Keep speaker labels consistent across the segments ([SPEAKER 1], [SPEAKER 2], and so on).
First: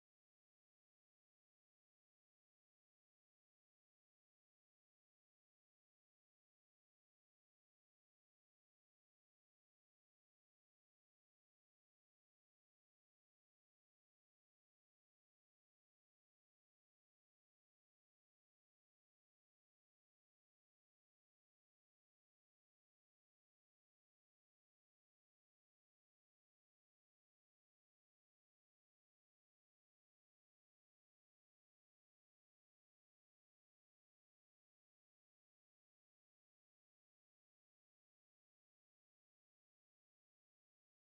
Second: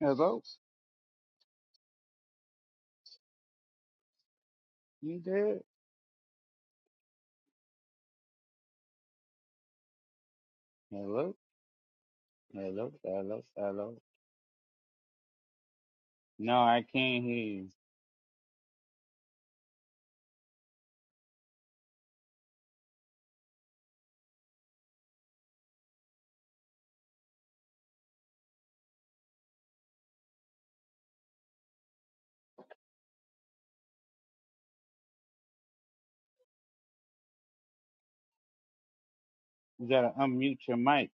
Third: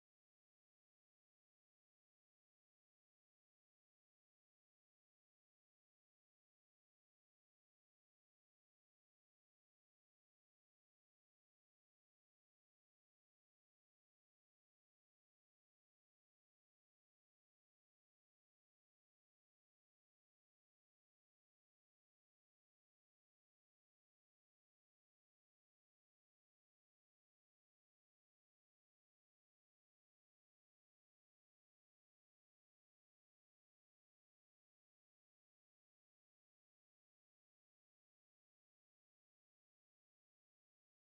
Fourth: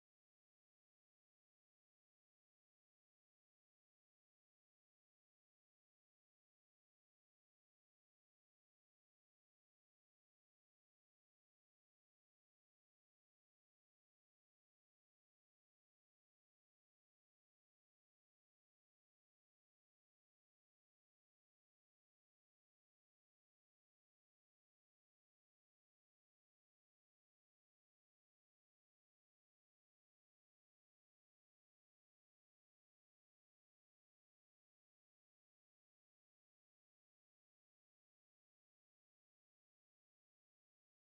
[SPEAKER 1] Hello? You there? Hello? Hello? Hello? Hello? No, I can't hear you. You gotta unmute your mic.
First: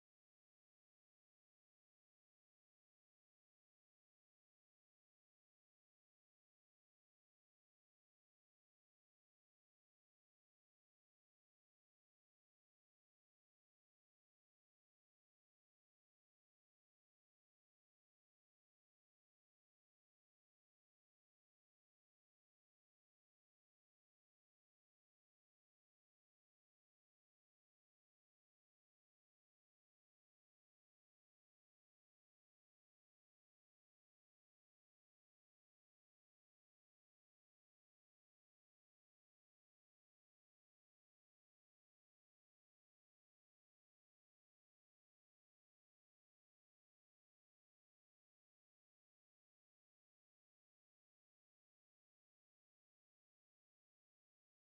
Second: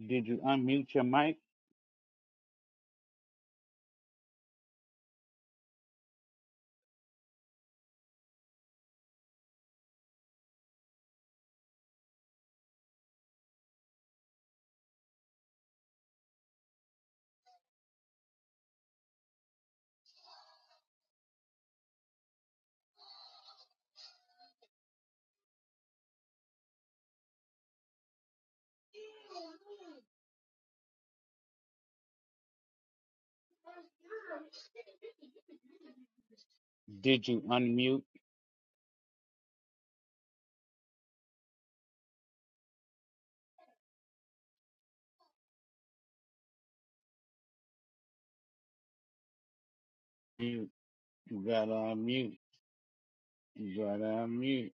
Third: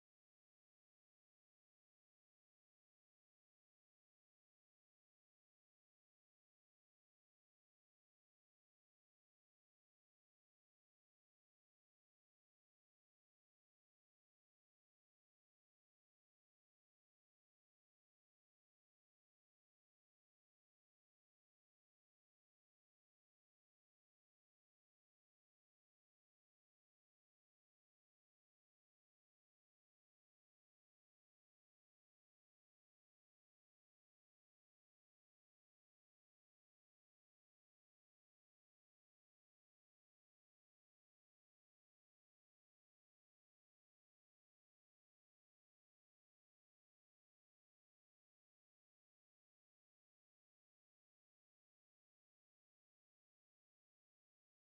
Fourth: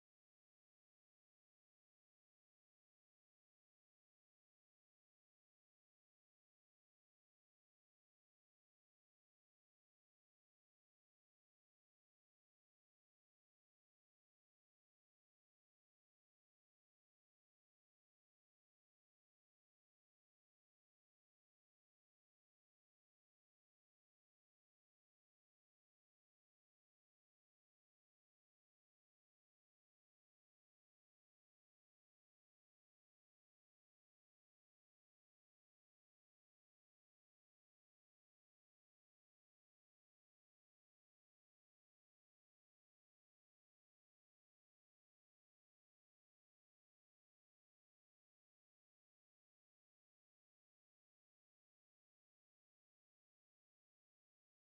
[SPEAKER 1] Did you unmute your mic? Did you unmute? You, you gotta unmute. You gotta unmute.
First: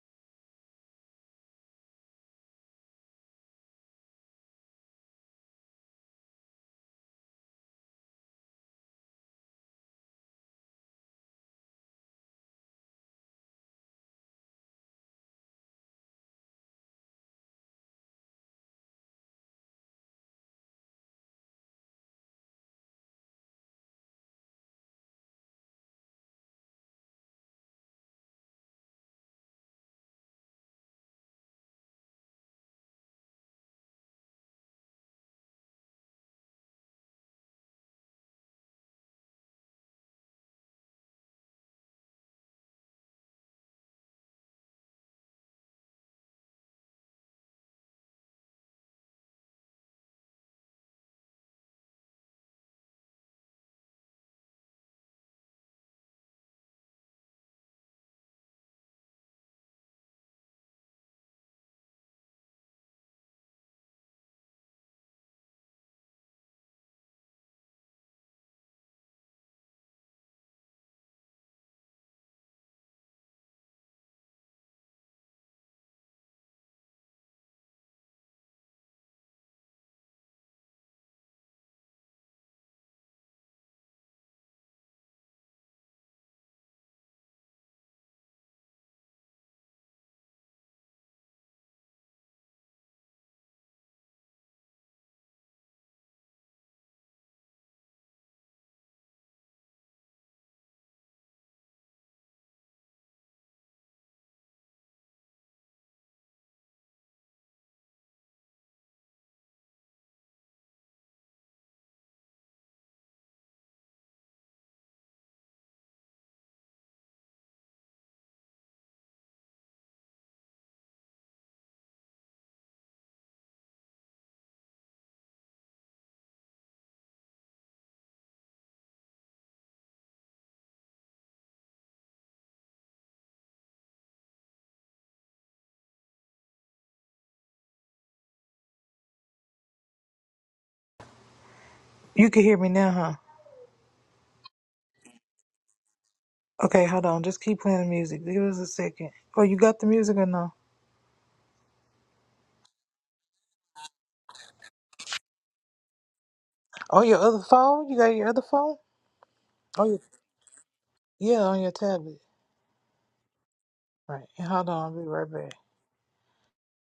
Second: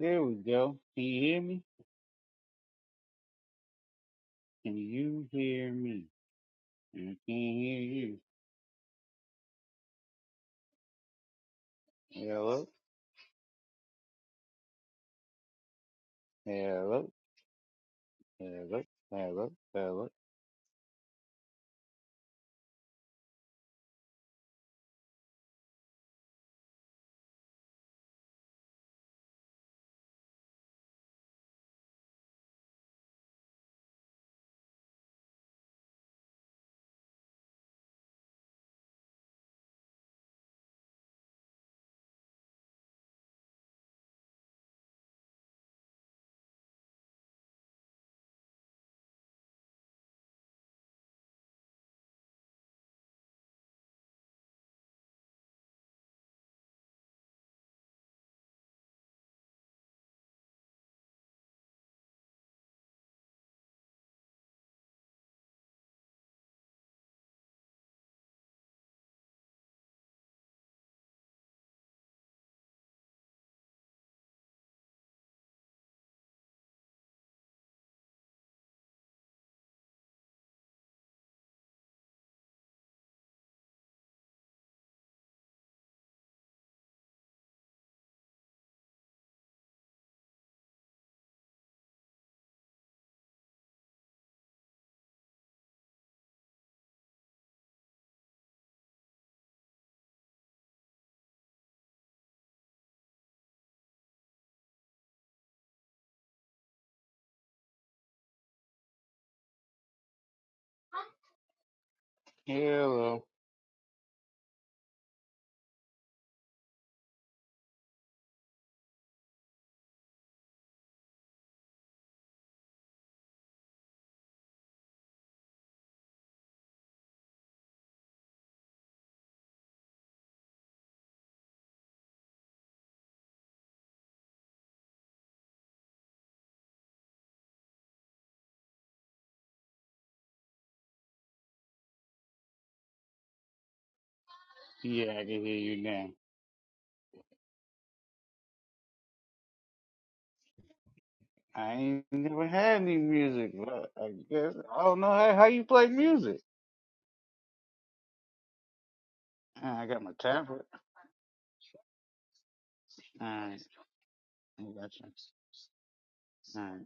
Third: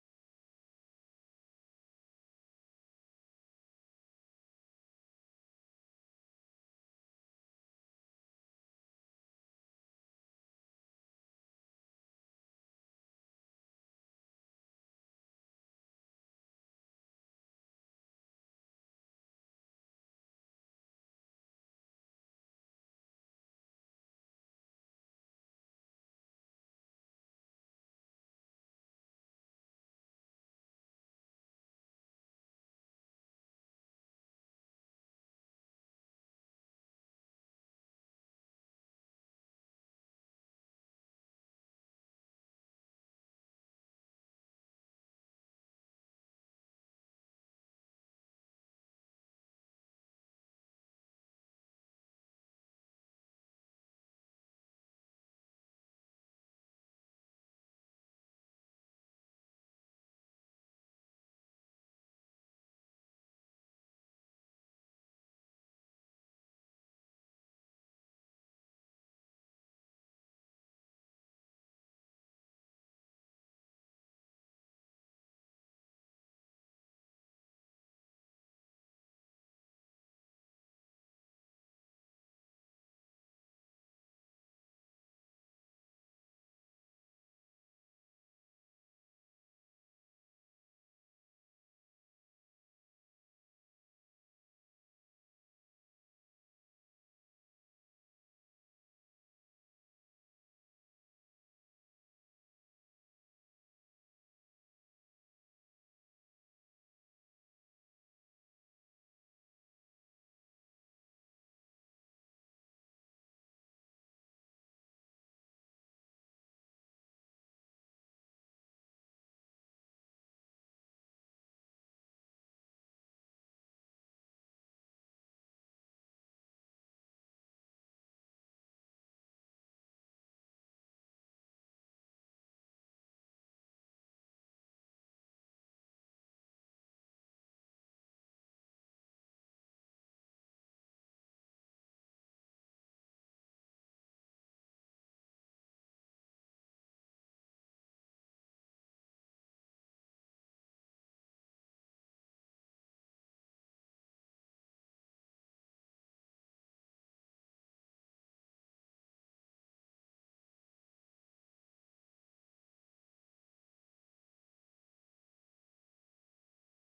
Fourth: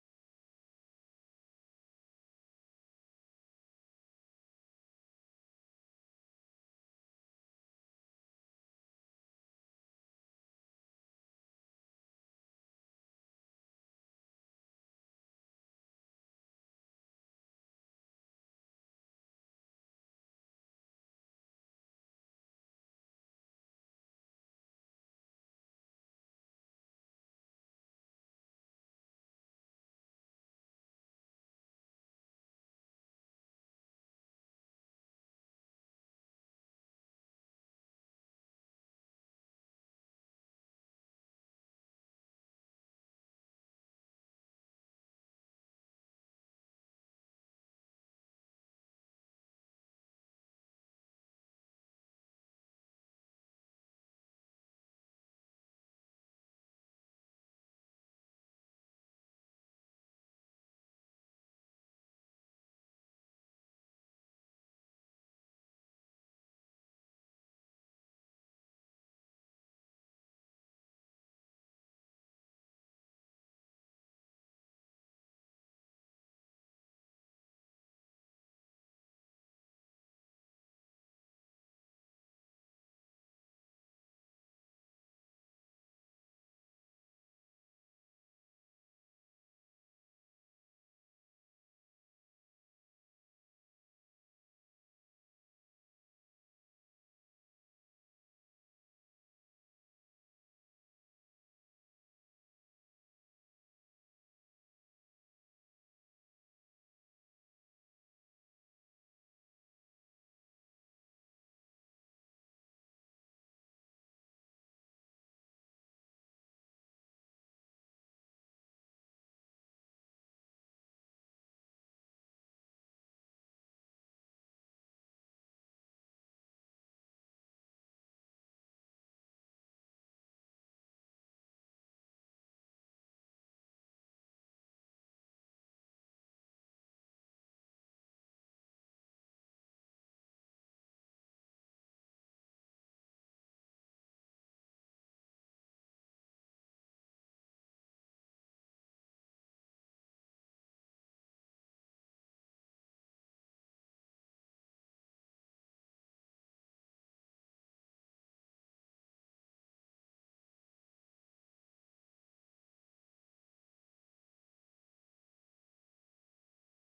[SPEAKER 1] There we go. Can you hear me? Can you hear me? I can't hear you. Hello? Hello? Hello? Hello? Hello? Hello? Hello?
[SPEAKER 2] You can hear me now, huh?
[SPEAKER 1] Yeah, I can hear you now.
[SPEAKER 2] Okay, hold on. Just keep playing the music. Give us a second. Oh, you got the music or no?
[SPEAKER 1] I ain't never had any music. but I guess I don't know how, how you play music.
[SPEAKER 2] On your other phone? You got your other phone?
[SPEAKER 1] Uh, I
[SPEAKER 2] Oh, your,
[SPEAKER 1] got my tablet.
[SPEAKER 2] yeah, on your tablet.
[SPEAKER 1] All right,
[SPEAKER 2] Right. And
[SPEAKER 1] I
[SPEAKER 2] Hold on. I'll
[SPEAKER 1] got
[SPEAKER 2] be
[SPEAKER 1] you.
[SPEAKER 2] right back.
[SPEAKER 1] All right.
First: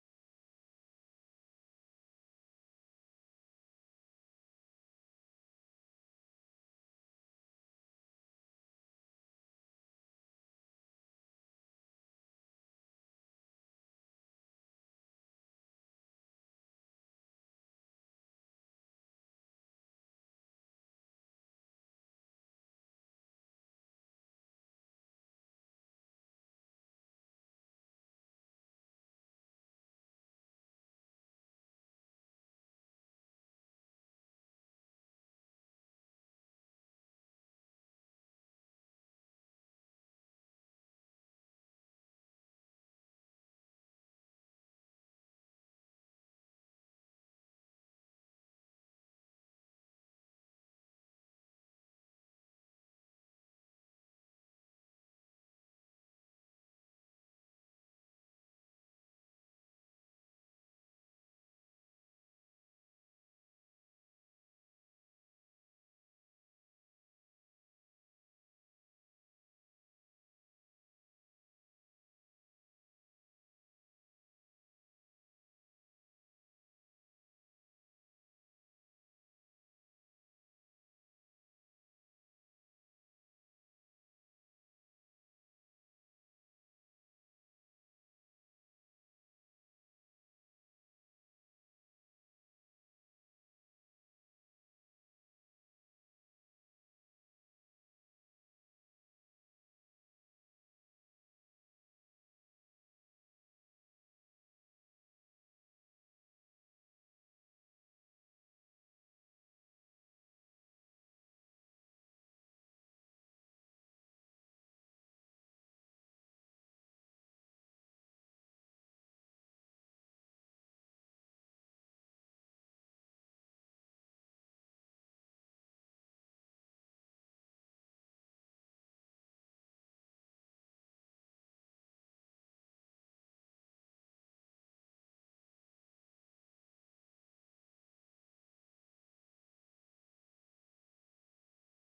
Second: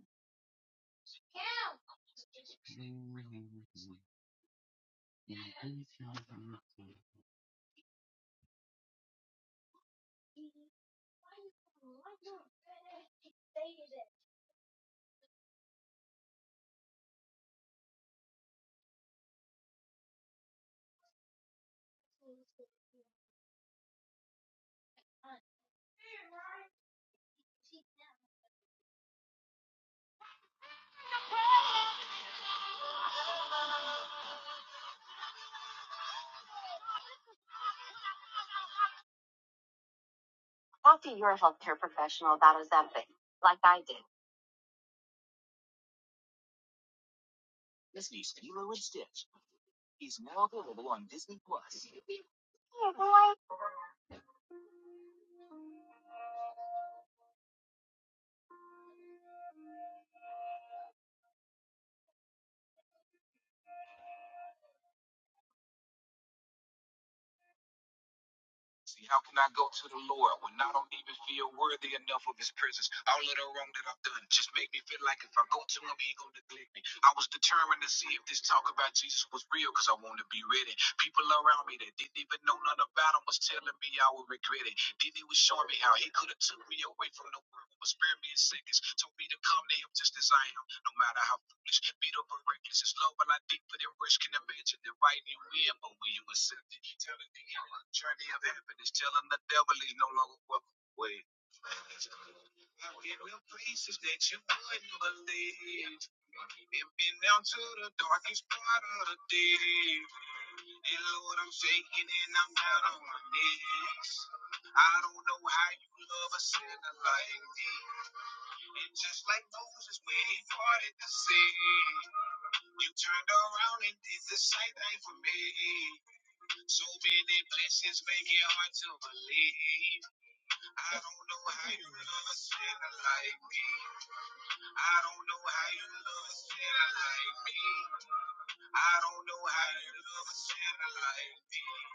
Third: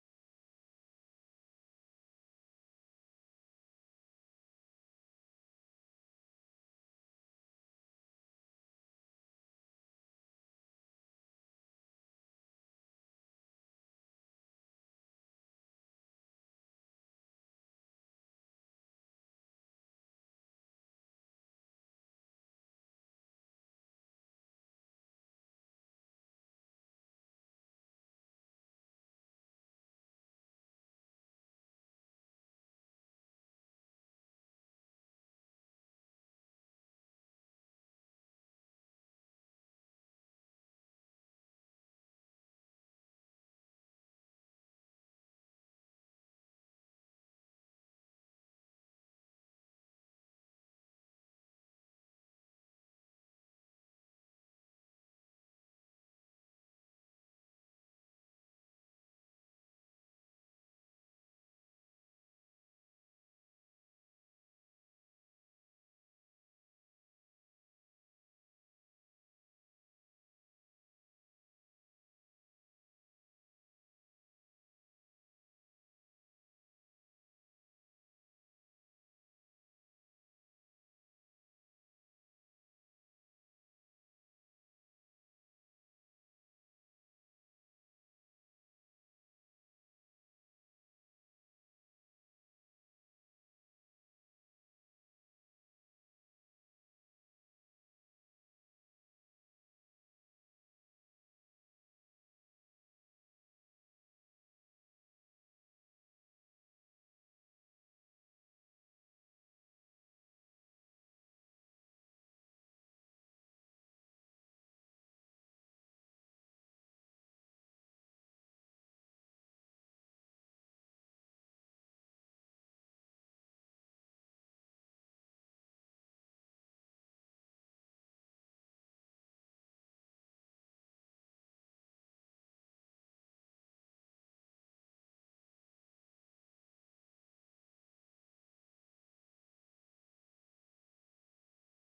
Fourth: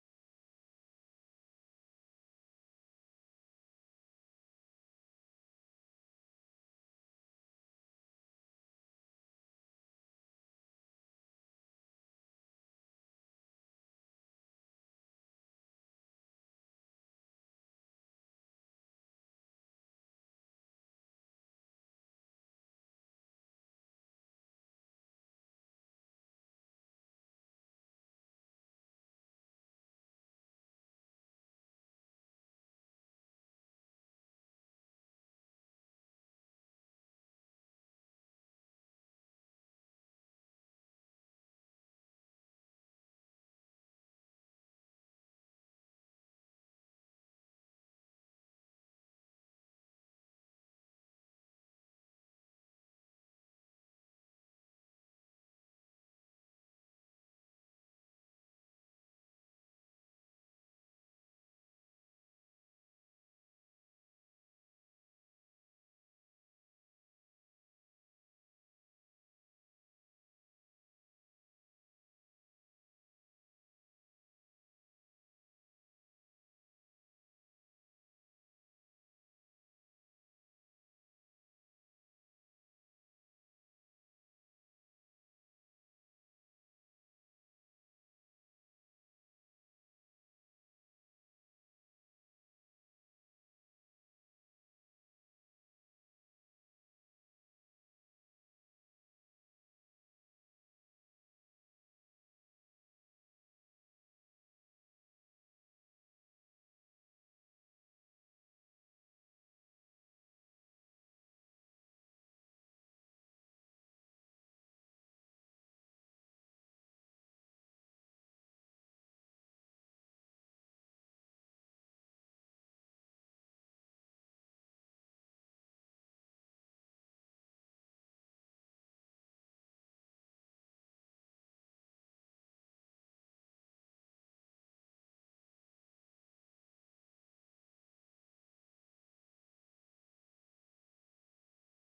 [SPEAKER 1] Talk to your healthcare professional about Ozempic, like I did. See, how can I go to the Lord when I don't even feel worthy enough of his presence? All of the wrong that I've done just make me feel like if I go to him, he gonna neglect me. I was determined to see if this talk about Jesus was real because I wanted to be ready. People around me that didn't even know none about him was telling me I would regret it. Then he was showing me how he could have took me away from the world, but spared me in seconds. Told me to come to him just as I am, no matter how Let's get Beat up on reckless it's low, but I think for the rich can imagine that right you in, but when you accept it, telling the journey of happiness, telling the devil is no longer welcome. Wait. How in the places that you wouldn't believe. And been down to the darkest part of the day. And Lord, I'm shaking and I'm out on my knees. I don't know how you love a sinner like me. And just like Moses when he parted the sea. You turned around and did the same thing for me. So many blessings make it hard to believe. I don't know how you love a sinner like me. I don't know how you love a sinner like me. I don't know how you love a sinner like me.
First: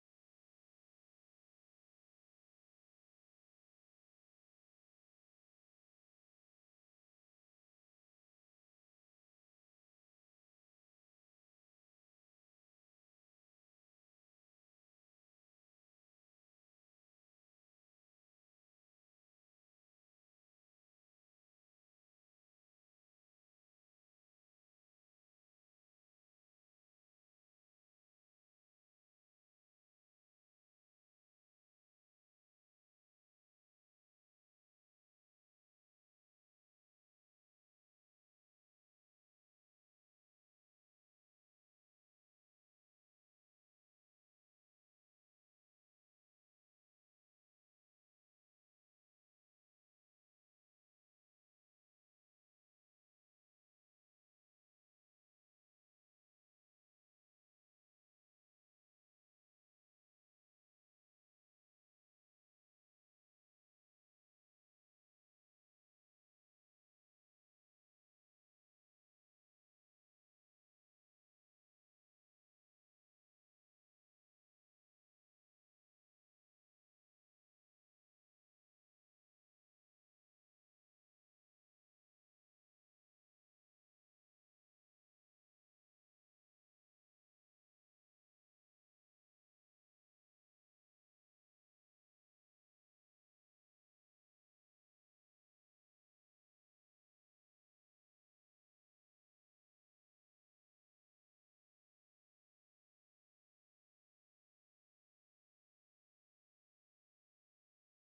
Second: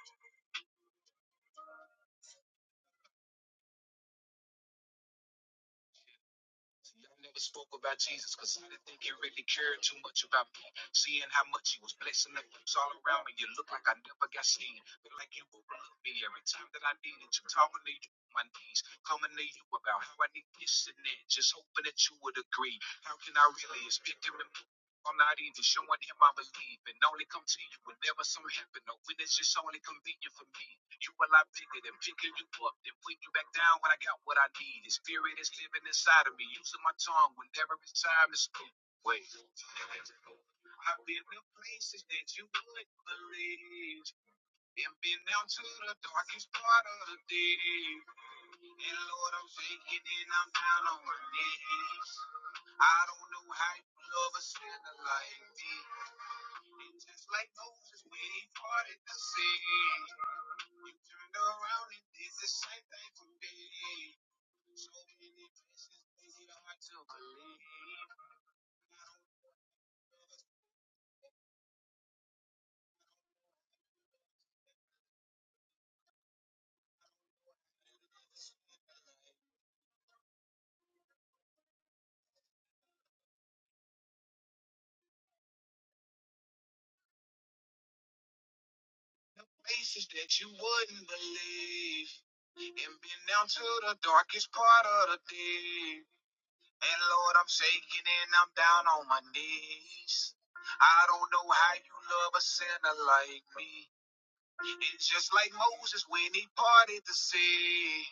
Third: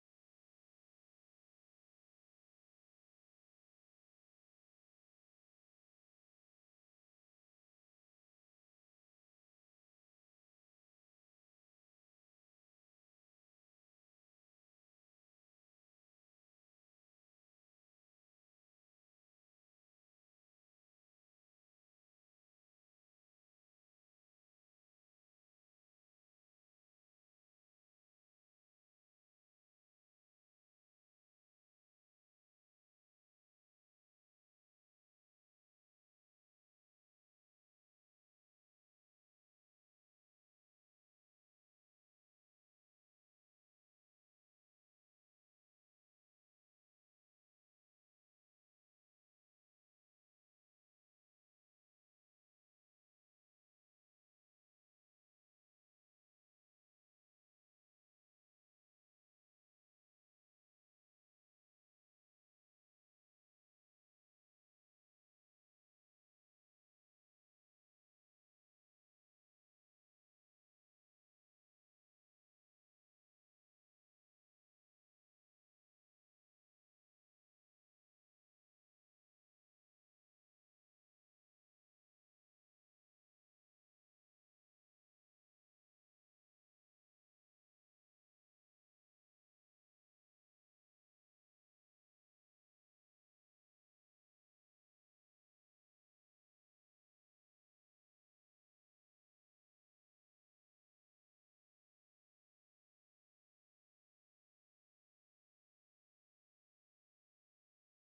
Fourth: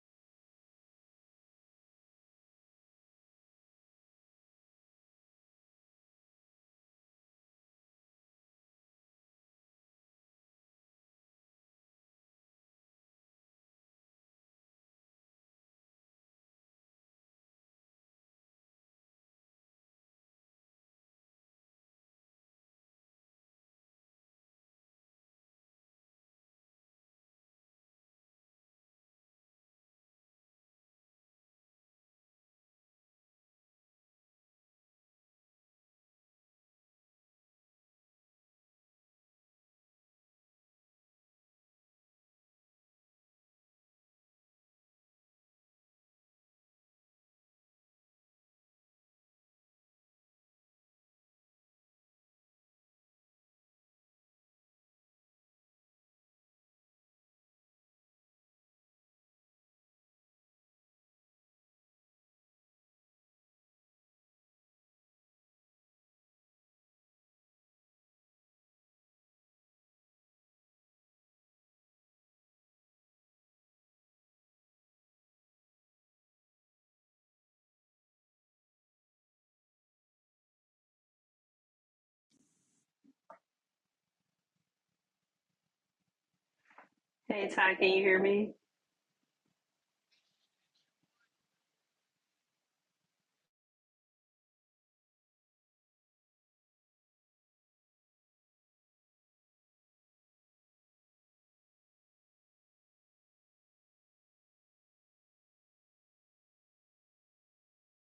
[SPEAKER 1] See, I never spoke about Jesus because I didn't think he really cared too much about me. Seeing how much he was blessing the folks all around me, you look like I never got seen. Feel like you overlooked me every time that I needed you, talking to you. on My knees, coming to you about how I need this and that, just hoping that you would agree. How can I really? It's picking and I'm not even showing him I believe and only come to you whenever something happen or when it's just only convenient for me. You a lot bigger than picking you up, then putting you back down when I got what I need. His spirit is living inside of me, using my tongue whenever it's time to speak. Wait. I've been to places that you wouldn't believe, and been down to the darkest part of the deep. And Lord, I'm faking and I'm down on my knees. I don't know how you love a sinner like me. And just like Moses when he parted the sea, you turned around and did the same thing for me. So many places it's hard to believe.
[SPEAKER 3] Hey Ty, can you hear me?
[SPEAKER 1] The places that you wouldn't believe. And been down to the darkest part of the day. And Lord, I'm shaking and I'm down on my knees. I don't know how you love a sinner like me. It's just like Moses when he parted the sea.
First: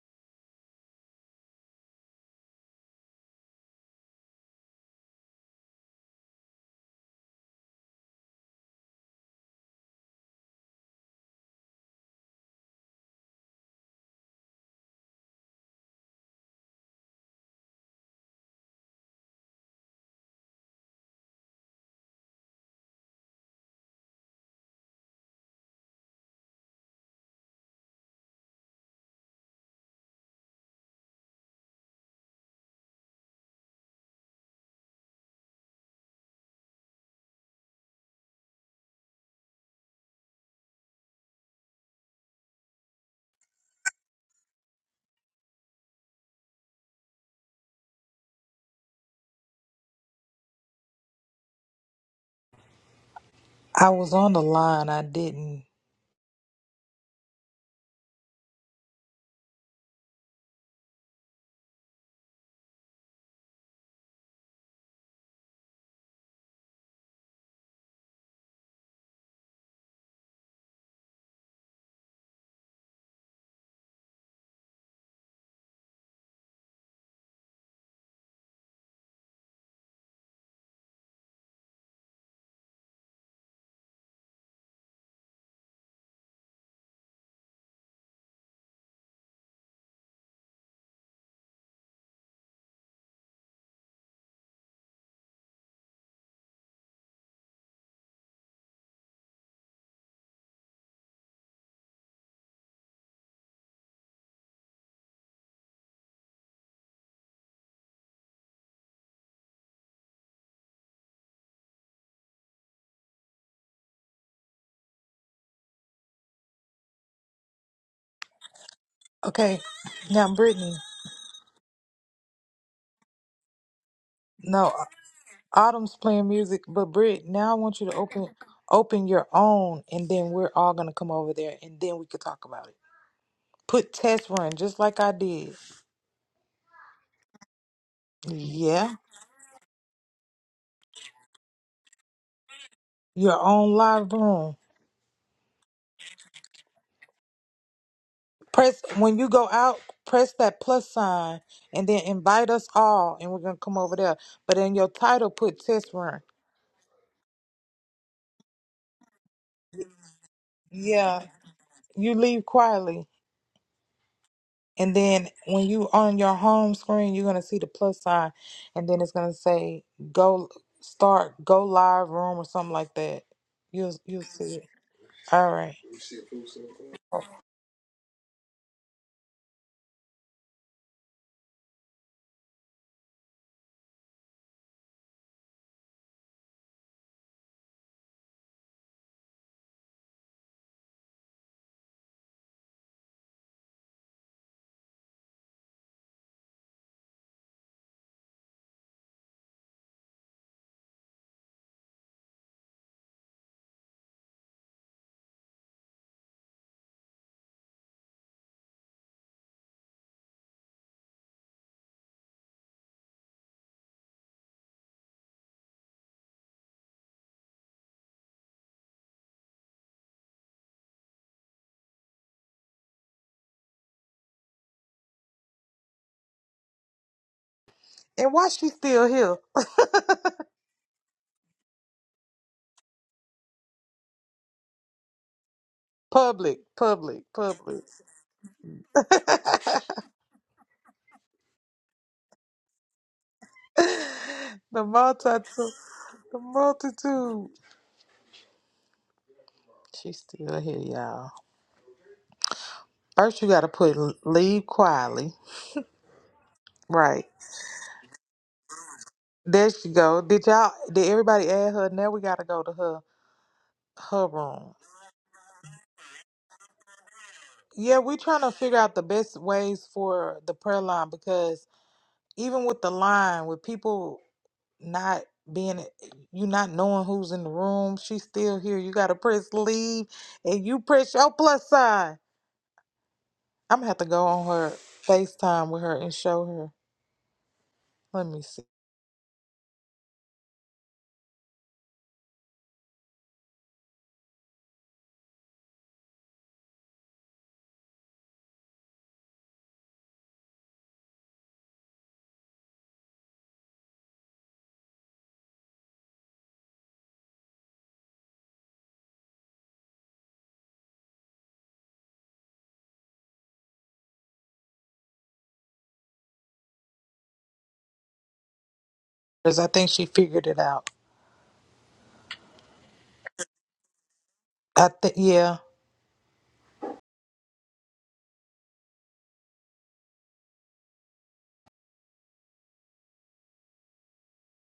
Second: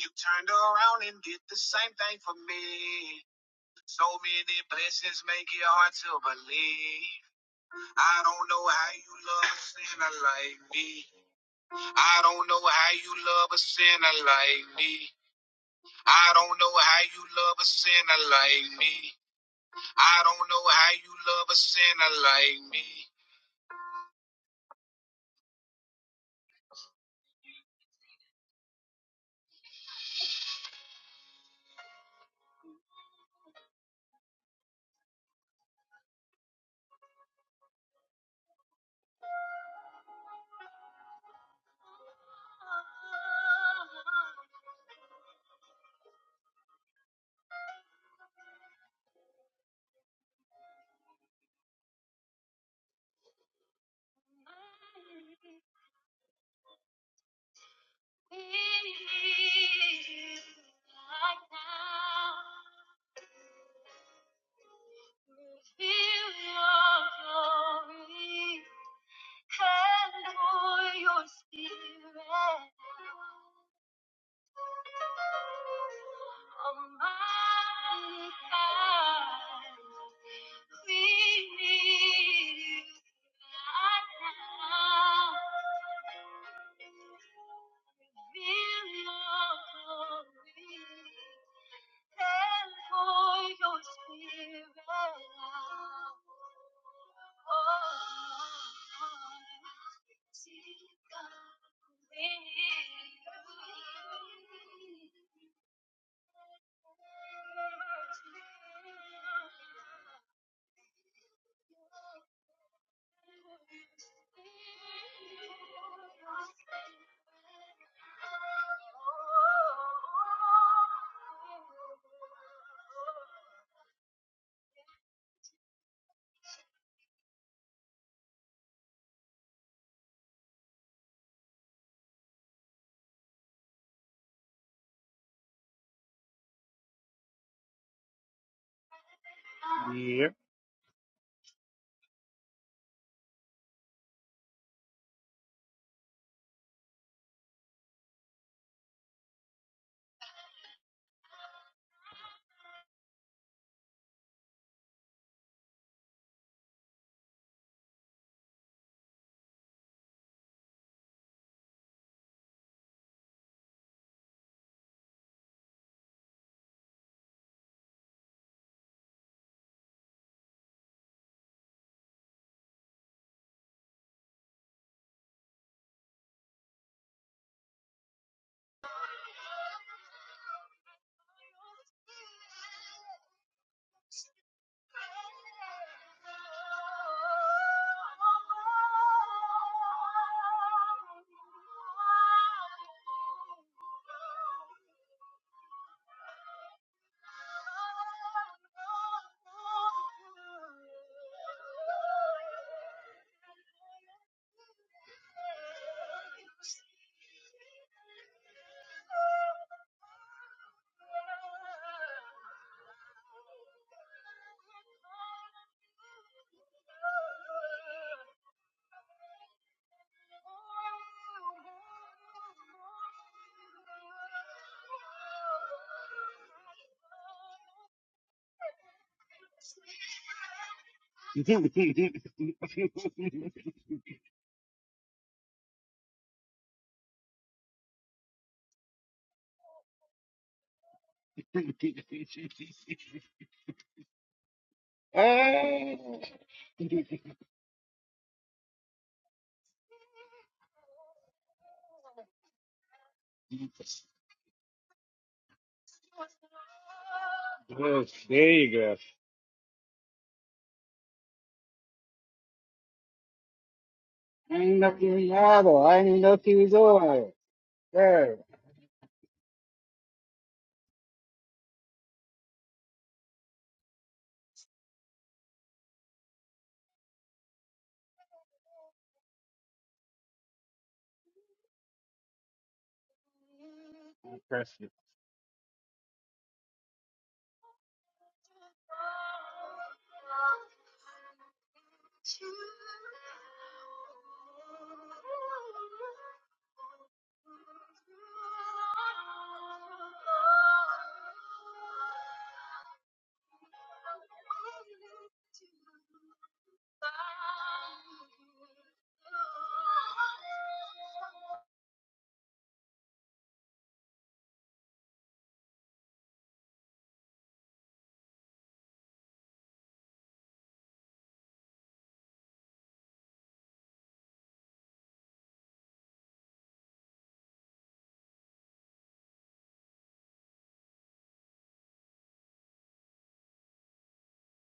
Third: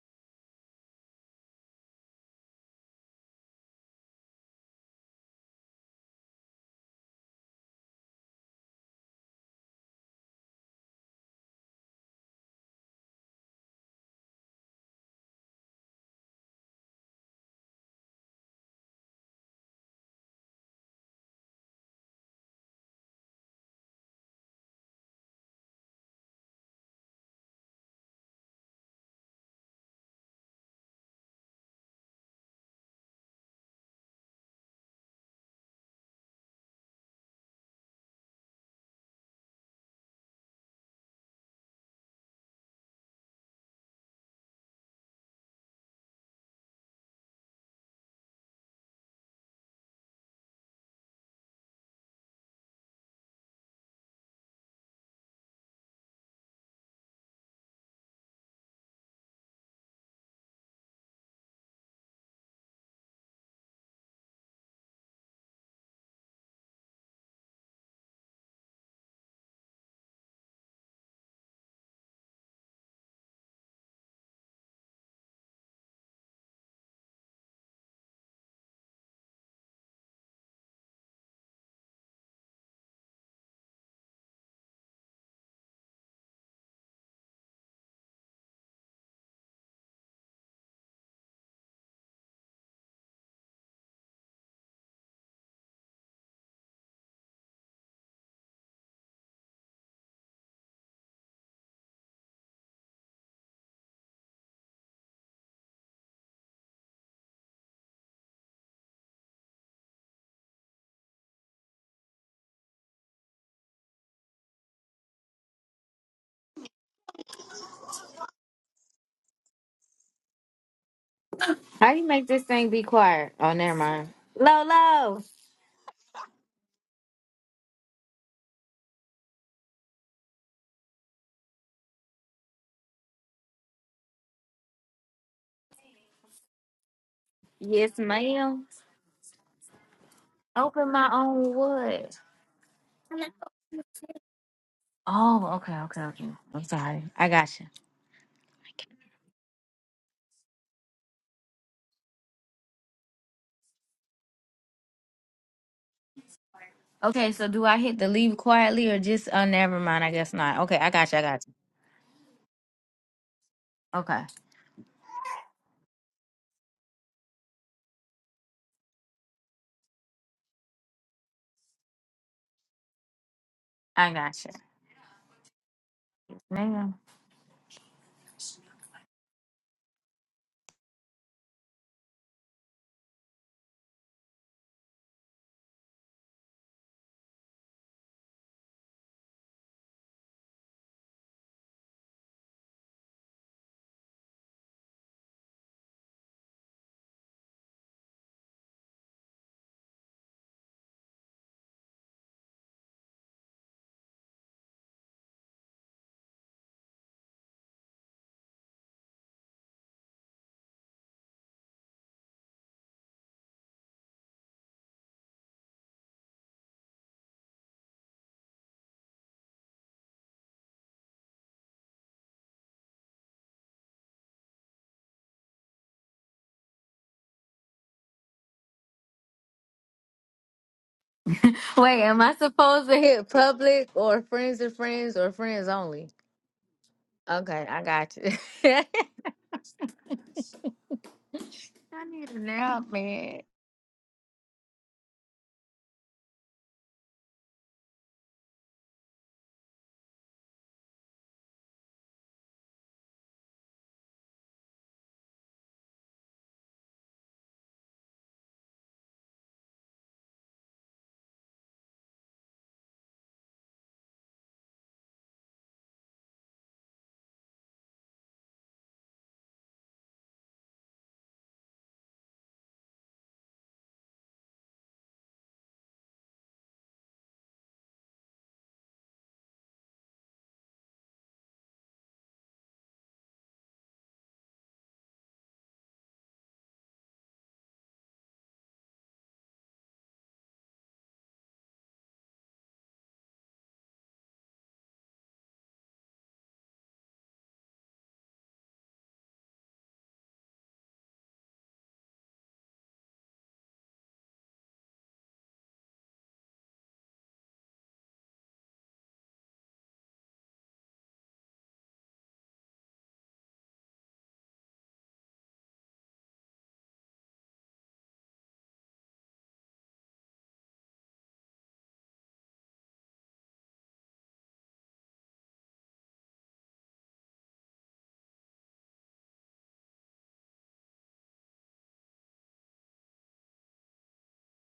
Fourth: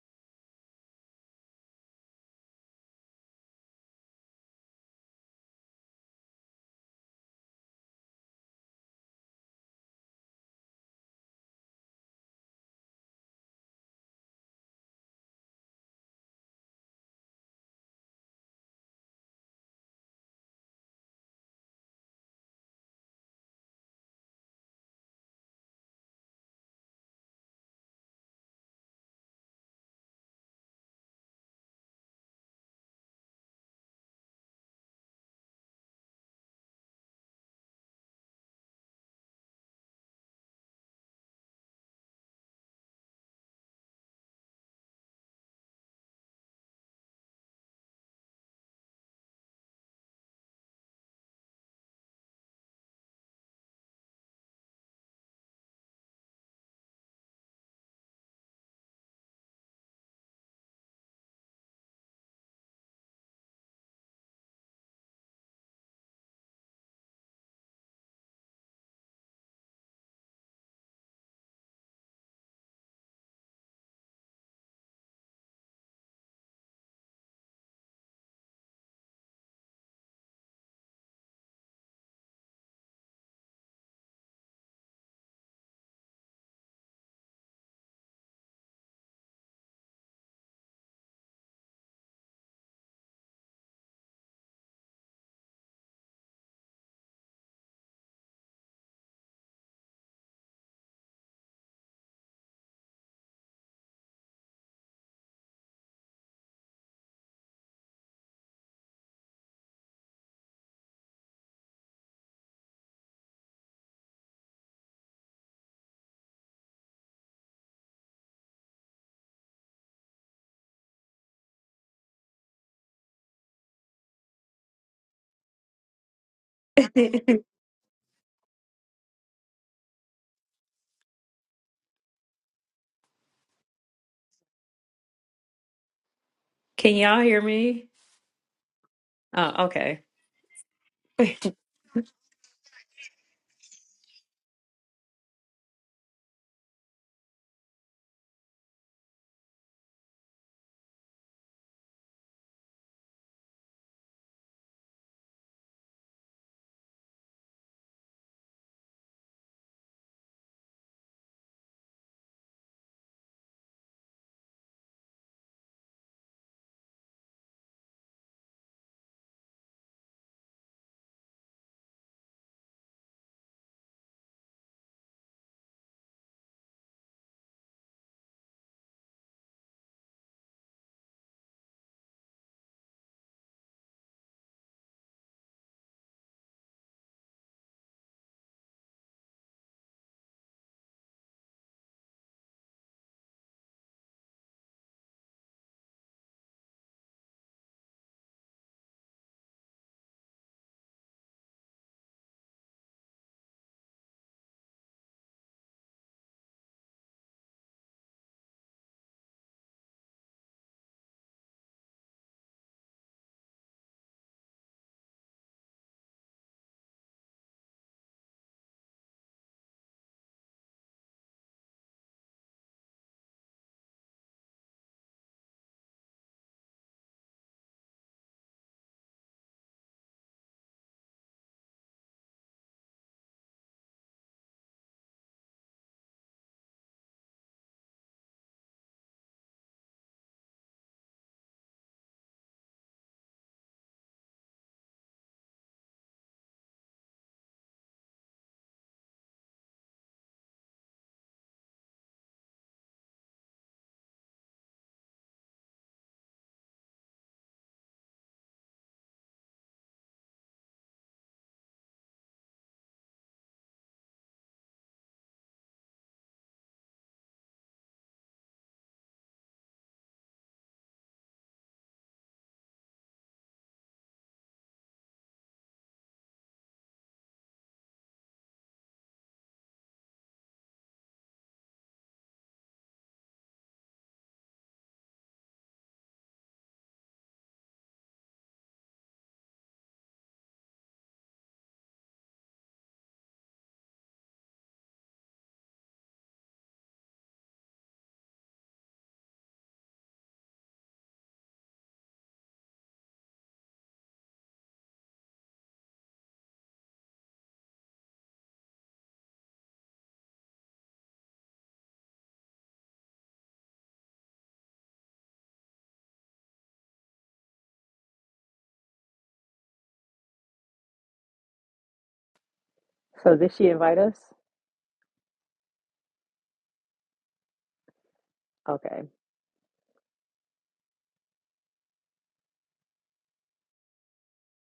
[SPEAKER 1] You turned around and did the same thing for me. So many blessings make it hard to believe. I don't know how you love a sinner like me. I don't know how you love a sinner like me. I don't know how you love a sinner like me. I don't know how you love a sinner like me.
[SPEAKER 2] I was on the line. I didn't. Okay. Now, Brittany.
[SPEAKER 4] How do you make this thing be quiet? Oh, never mind.
[SPEAKER 2] No,
[SPEAKER 4] Lolo.
[SPEAKER 2] Autumn's playing music, but Britt, now I want you to open open your own, and then we're all gonna come over there, and then we can talk about it. Put test run just like I did.
[SPEAKER 3] Can y'all hear me?
[SPEAKER 4] Yes, ma'am.
[SPEAKER 2] Yeah,
[SPEAKER 3] Oh, okay.
[SPEAKER 4] Open my own wood.
[SPEAKER 2] your own live room.
[SPEAKER 4] Oh, okay, okay, okay. I'm sorry. I got you.
[SPEAKER 2] Press when you go out, press that plus sign and then invite us all and we're gonna come over there. But in your title put test run.
[SPEAKER 4] Okay, so do I hit the leave quietly or just? Oh, never mind. I guess not. Okay, I got you. I
[SPEAKER 2] Yeah.
[SPEAKER 4] got you.
[SPEAKER 2] You leave quietly.
[SPEAKER 4] Okay,
[SPEAKER 2] And then when you on your home screen, you're gonna see the plus sign and then it's gonna say go start go live room or something like that. You'll
[SPEAKER 4] I
[SPEAKER 2] you'll
[SPEAKER 4] got you.
[SPEAKER 2] see it. All right.
[SPEAKER 4] Ma'am.
[SPEAKER 2] And why she still here?
[SPEAKER 4] Wait, am I supposed to hit public or friends to friends or friends only?
[SPEAKER 2] Public, public,
[SPEAKER 4] Okay, I
[SPEAKER 2] public.
[SPEAKER 4] got you. I need a nap, man.
[SPEAKER 2] the
[SPEAKER 1] Yeah.
[SPEAKER 2] multitude the multitude. She's still here, y'all. First, you gotta put l- leave quietly. Right.
[SPEAKER 1] oh. Yes, there you go.
[SPEAKER 2] There she go. Did y'all? Did everybody add her? Now we gotta go to her her
[SPEAKER 1] I
[SPEAKER 2] room.
[SPEAKER 1] didn't know you was model. I didn't know she was on.
[SPEAKER 2] Yeah, we
[SPEAKER 1] Yeah.
[SPEAKER 2] trying to figure out the best ways for the prayer line because even with the line, with people not being you not knowing who's in the room, she's still here. You gotta press leave, and you press your plus sign. I'm gonna have to go on her
[SPEAKER 1] Press
[SPEAKER 2] FaceTime with her and show her. Let me see. Because I think she figured it out.
[SPEAKER 3] So did she invite us?
[SPEAKER 2] I th- yeah,
[SPEAKER 3] Okay.